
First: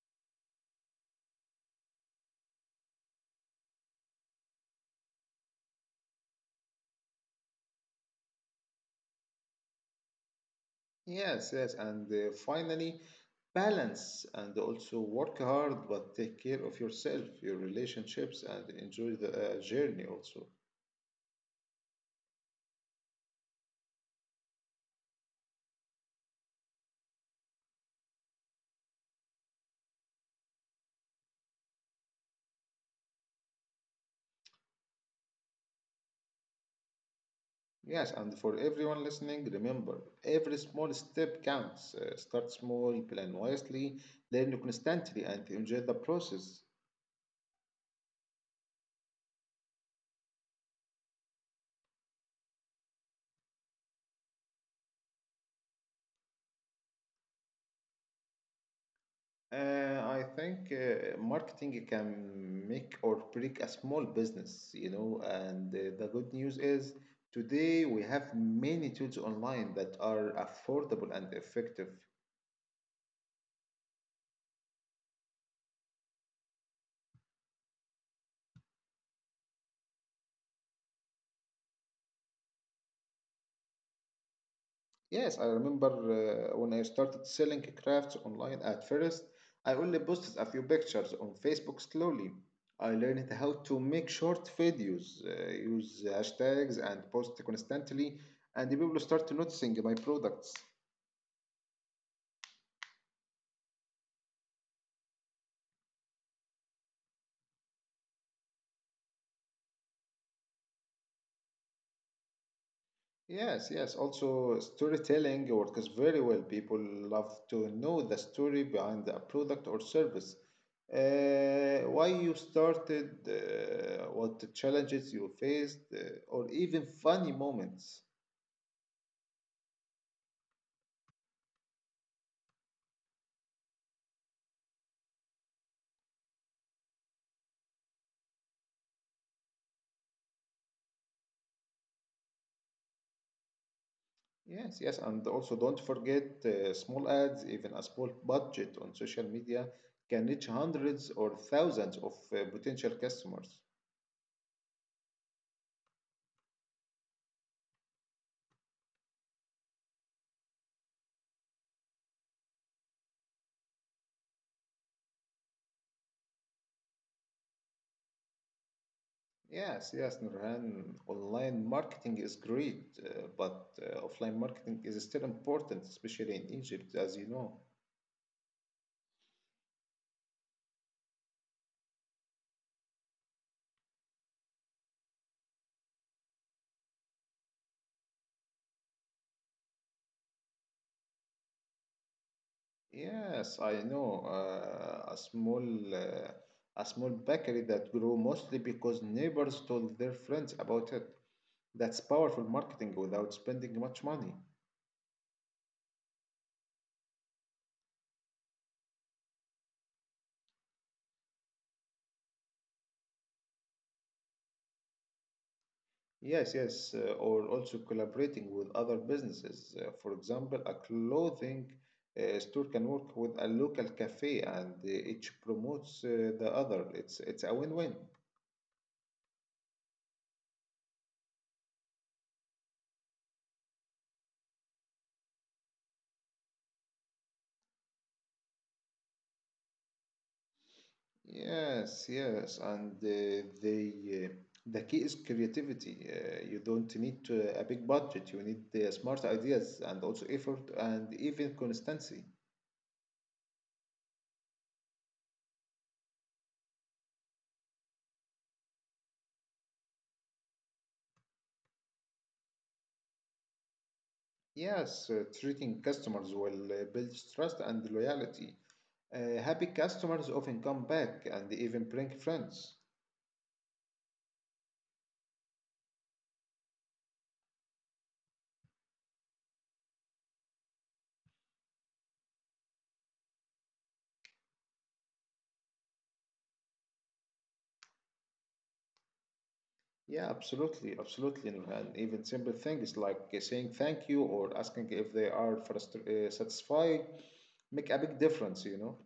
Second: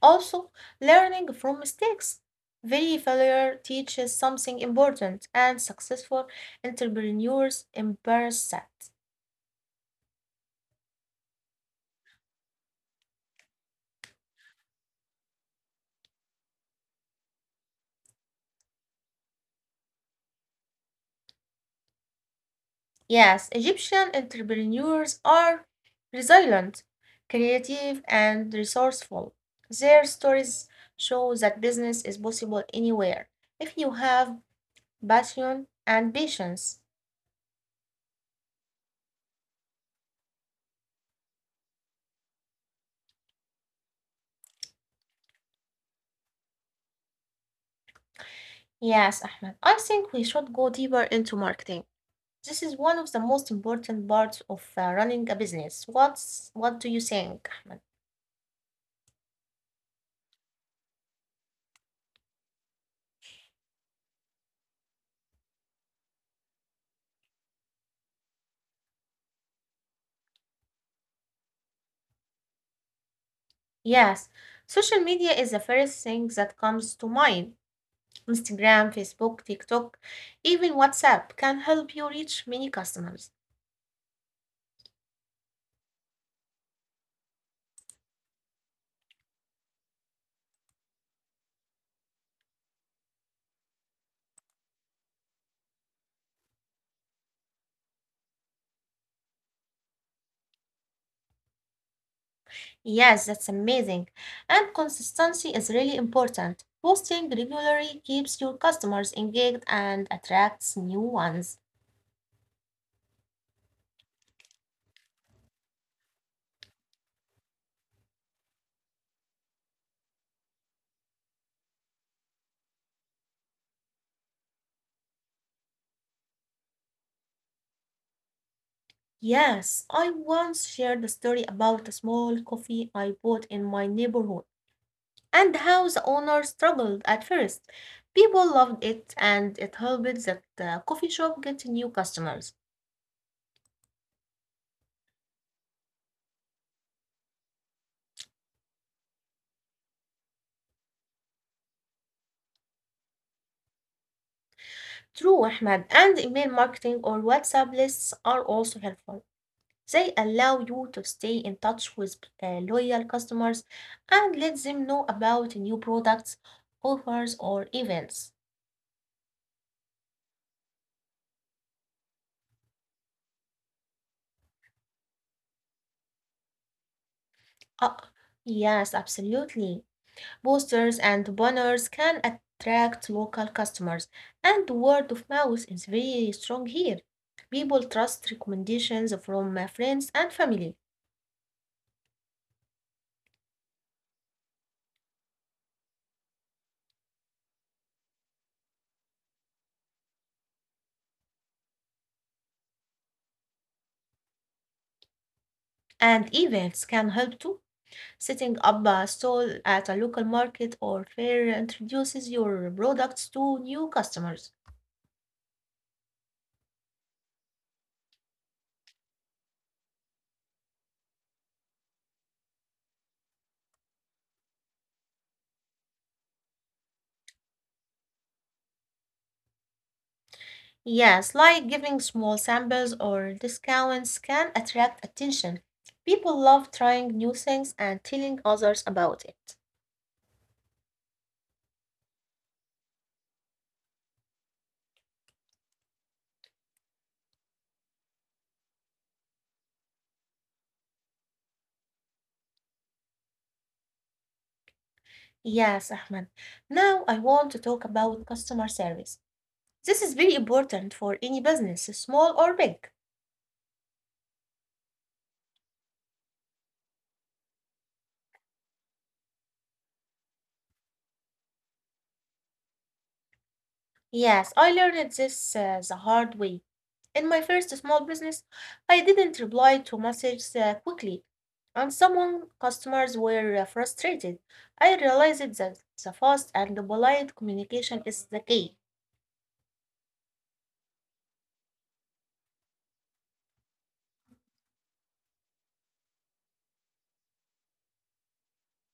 Speaker 1: Also, learning from mistakes. Very failure teaches something important, and successful entrepreneurs embrace that.
Speaker 2: Yes, yes, and uh, finally, balance and also work hard, but take care of yourself, your relationships, and enjoy the uh, journey also.
Speaker 1: Yes, Egyptian entrepreneurs are resilient, creative, and resourceful. Their stories show that business is possible anywhere if you have passion and patience.
Speaker 2: Yes, and for everyone listening, remember every small step counts. Uh, start small, plan wisely, learn constantly, and enjoy the process.
Speaker 1: Yes, Ahmed, I think we should go deeper into marketing. This is one of the most important parts of uh, running a business. What's what do you think, Ahmed?
Speaker 2: Uh, I think uh, marketing can make or break a small business, you know, and uh, the good news is today we have many tools online that are affordable and effective.
Speaker 1: Yes, social media is the first thing that comes to mind. Instagram, Facebook, TikTok, even WhatsApp can help you reach many customers.
Speaker 2: Yes, I remember uh, when I started selling crafts online at first, I only posted a few pictures on Facebook slowly. I learned how to make short videos, uh, use hashtags, and post constantly, and the people start noticing my products.
Speaker 1: Yes, that's amazing. And consistency is really important. Posting regularly keeps your customers engaged and attracts new ones.
Speaker 2: Yes, yes. Also, storytelling works very well. People love to know the story behind a product or service. Uh, why you started, uh, what the challenges you faced, uh, or even funny moments.
Speaker 1: Yes, I once shared a story about a small coffee I bought in my neighborhood and how the owner struggled at first. People loved it and it helped that the coffee shop get new customers.
Speaker 2: Yes, yes. And also, don't forget uh, small ads, even a small budget on social media can reach hundreds or thousands of uh, potential customers.
Speaker 1: True, Ahmed, and email marketing or WhatsApp lists are also helpful. They allow you to stay in touch with uh, loyal customers and let them know about new products, offers, or events.
Speaker 2: Yes, yes, Nurhan. Online marketing is great, uh, but uh, offline marketing is still important, especially in Egypt, as you know.
Speaker 1: Uh, yes, absolutely. Posters and banners can attract local customers, and word of mouth is very strong here. People trust recommendations from uh, friends and family,
Speaker 2: Yes, I know. Uh, a small, uh, a small bakery that grew mostly because neighbors told their friends about it. That's powerful marketing without spending much money.
Speaker 1: and events can help too. Setting up a stall at a local market or fair introduces your products to new customers.
Speaker 2: Yes, yes, uh, or also collaborating with other businesses. Uh, for example, a clothing uh, store can work with a local cafe and uh, each promotes uh, the other. It's it's a win-win.
Speaker 1: Yes, like giving small samples or discounts can attract attention. People love trying new things and telling others about it.
Speaker 2: Yes, yes, and uh, the uh, the key is creativity. Uh, you don't need uh, a big budget. You need uh, smart ideas and also effort and even consistency.
Speaker 1: Yes, Ahmed. Now I want to talk about customer service. This is very important for any business, small or big.
Speaker 2: Yes, uh, treating customers will uh, build trust and loyalty. Uh, happy customers often come back and even bring friends.
Speaker 1: Yes, I learned this uh, the hard way. In my first small business, I didn't reply to messages uh, quickly, and some customers were uh, frustrated. I realized that the fast and polite communication is the key.
Speaker 2: Yeah, absolutely, absolutely. And and even simple things like uh, saying thank you or asking if they are frustr uh, satisfied make a big difference, you know.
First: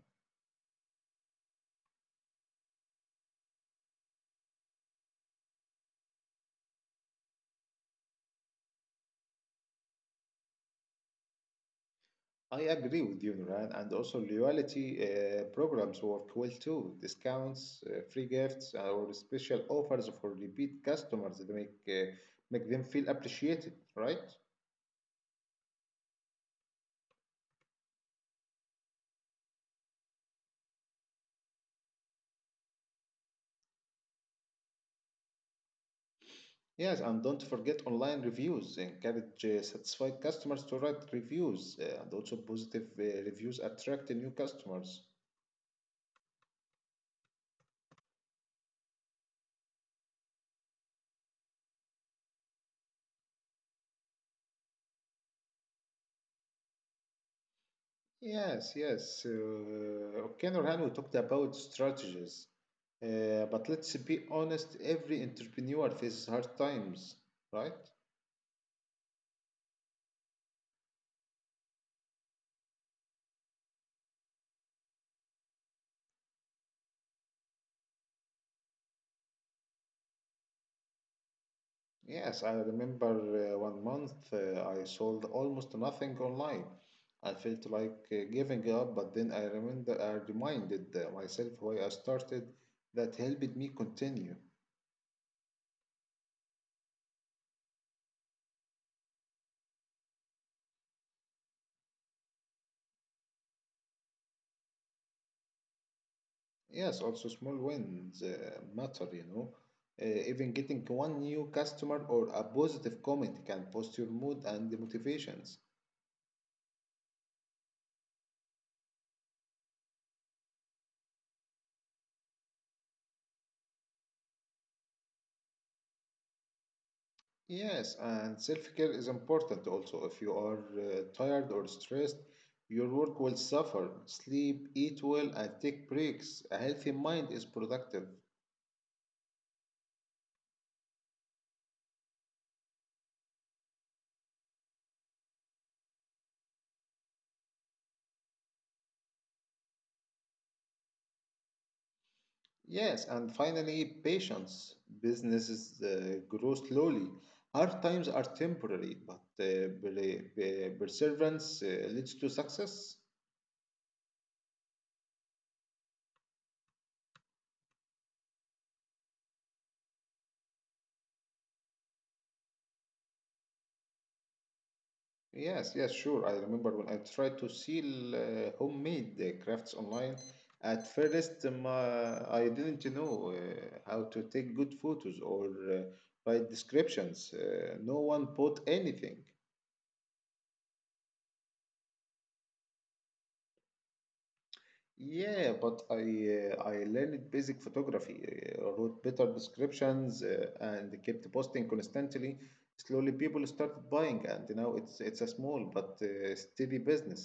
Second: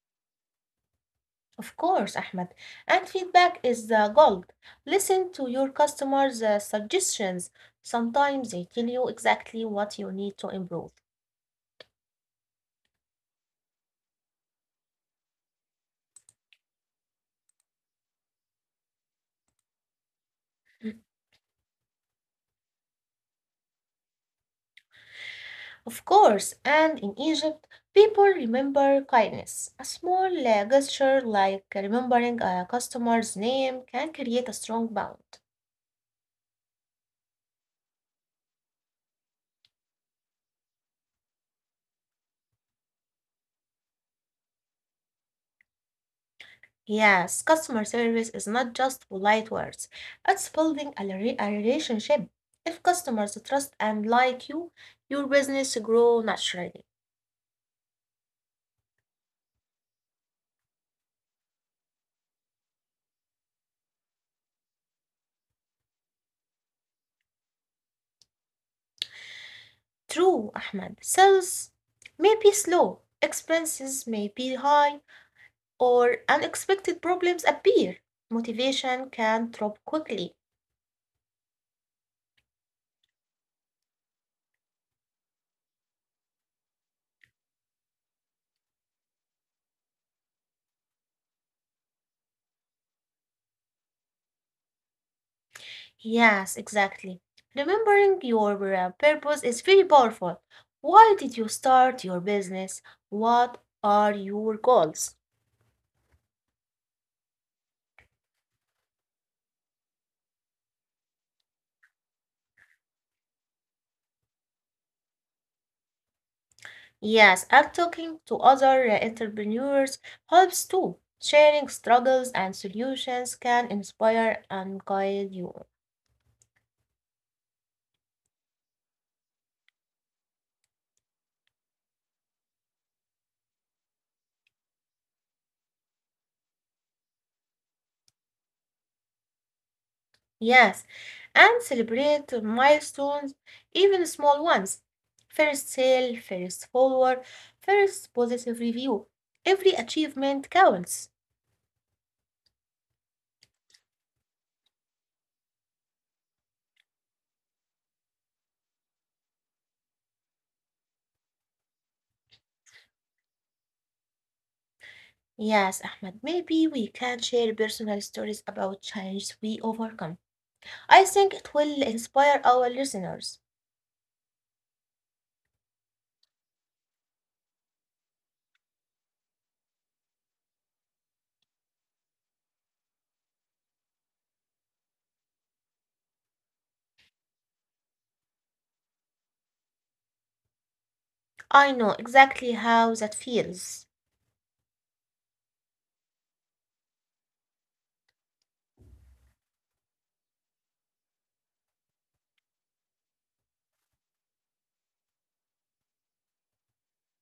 Speaker 1: Of course, Ahmed. And feedback is the gold. Listen to your customers' uh, suggestions. Sometimes they tell you exactly what you need to improve.
Speaker 2: I agree with you, Nuran, and also loyalty uh, programs work well too. Discounts, uh, free gifts, uh, or special offers for repeat customers that make uh, make them feel appreciated, right?
Speaker 1: Of course, and in Egypt, people remember kindness. A small uh, gesture like remembering a customer's name can create a strong bond.
Speaker 2: Yes, and don't forget online reviews. Encourage uh, satisfied customers to write reviews, uh, and also positive uh, reviews attract new customers.
Speaker 1: Yes, customer service is not just polite words, it's building a, re- a relationship. If customers trust and like you, your business grow naturally.
Speaker 2: Yes, yes. Uh, okay, Nurhan, we talked about strategies, uh, but let's be honest. Every entrepreneur faces hard times, right?
Speaker 1: True, Ahmed. Sales may be slow, expenses may be high, or unexpected problems appear. Motivation can drop quickly.
Speaker 2: Yes, I remember uh, one month uh, I sold almost nothing online. I felt like uh, giving up, but then I remember I reminded uh, myself why I started. That helped me continue.
Speaker 1: Yes, exactly. Remembering your uh, purpose is very powerful. Why did you start your business? What are your goals?
Speaker 2: Yes, also small wins uh, matter, you know. Uh, even getting one new customer or a positive comment can boost your mood and the motivations.
Speaker 1: Yes, and talking to other uh, entrepreneurs helps too. Sharing struggles and solutions can inspire and guide you.
Speaker 2: Yes, and self-care is important also. If you are uh, tired or stressed, your work will suffer. Sleep, eat well, and take breaks. A healthy mind is productive.
Speaker 1: Yes, and celebrate milestones, even small ones. First sale, first follower, first positive review. Every achievement counts.
Speaker 2: Yes, and finally, patience. Businesses uh, grow slowly. Hard times are temporary, but uh, perseverance uh, leads to success.
Speaker 1: Yes, Ahmed, maybe we can share personal stories about challenges we overcome. I think it will inspire our listeners.
Speaker 2: Yes, yes, sure. I remember when I tried to sell uh, homemade uh, crafts online. At first, um, uh, I didn't know uh, how to take good photos or uh, write descriptions. Uh, no one bought anything.
Speaker 1: I know exactly how that feels.
Speaker 2: Yeah, but I uh, I learned basic photography, uh, wrote better descriptions, uh, and kept posting constantly. Slowly, people started buying, and now it's it's a small but uh, steady business.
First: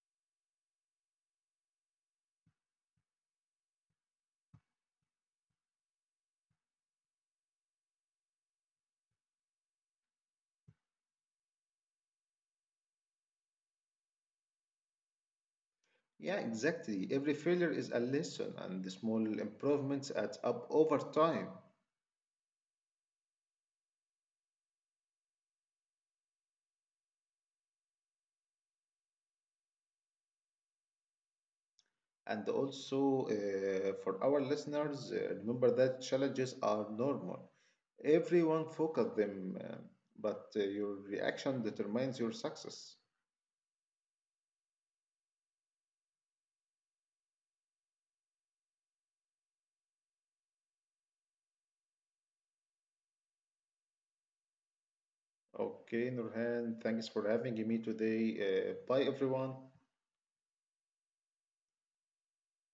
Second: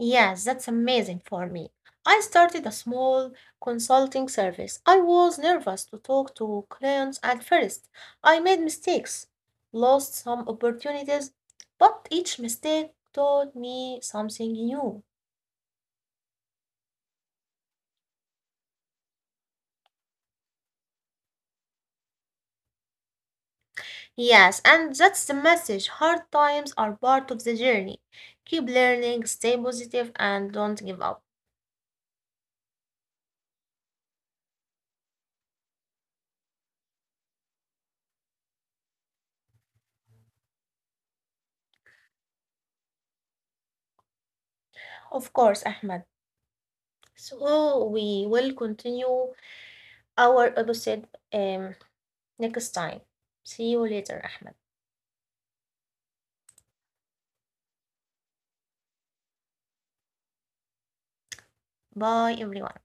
Speaker 1: Yes, that's amazing for me. I started a small consulting service. I was nervous to talk to clients at first. I made mistakes, lost some opportunities, but each mistake taught me something new.
Speaker 2: Yeah, exactly. Every failure is a lesson, and the small improvements add up over time.
Speaker 1: Yes, and that's the message. Hard times are part of the journey. Keep learning, stay positive, and don't give up.
Speaker 2: And also, uh, for our listeners, uh, remember that challenges are normal. Everyone focus them, uh, but uh, your reaction determines your success.
Speaker 1: Of course, Ahmed. So we will continue our episode um, next time. See you later, Ahmed.
Speaker 2: Okay, Nurhan, thanks for having me today. Uh, bye, everyone.
Speaker 1: Bye, everyone.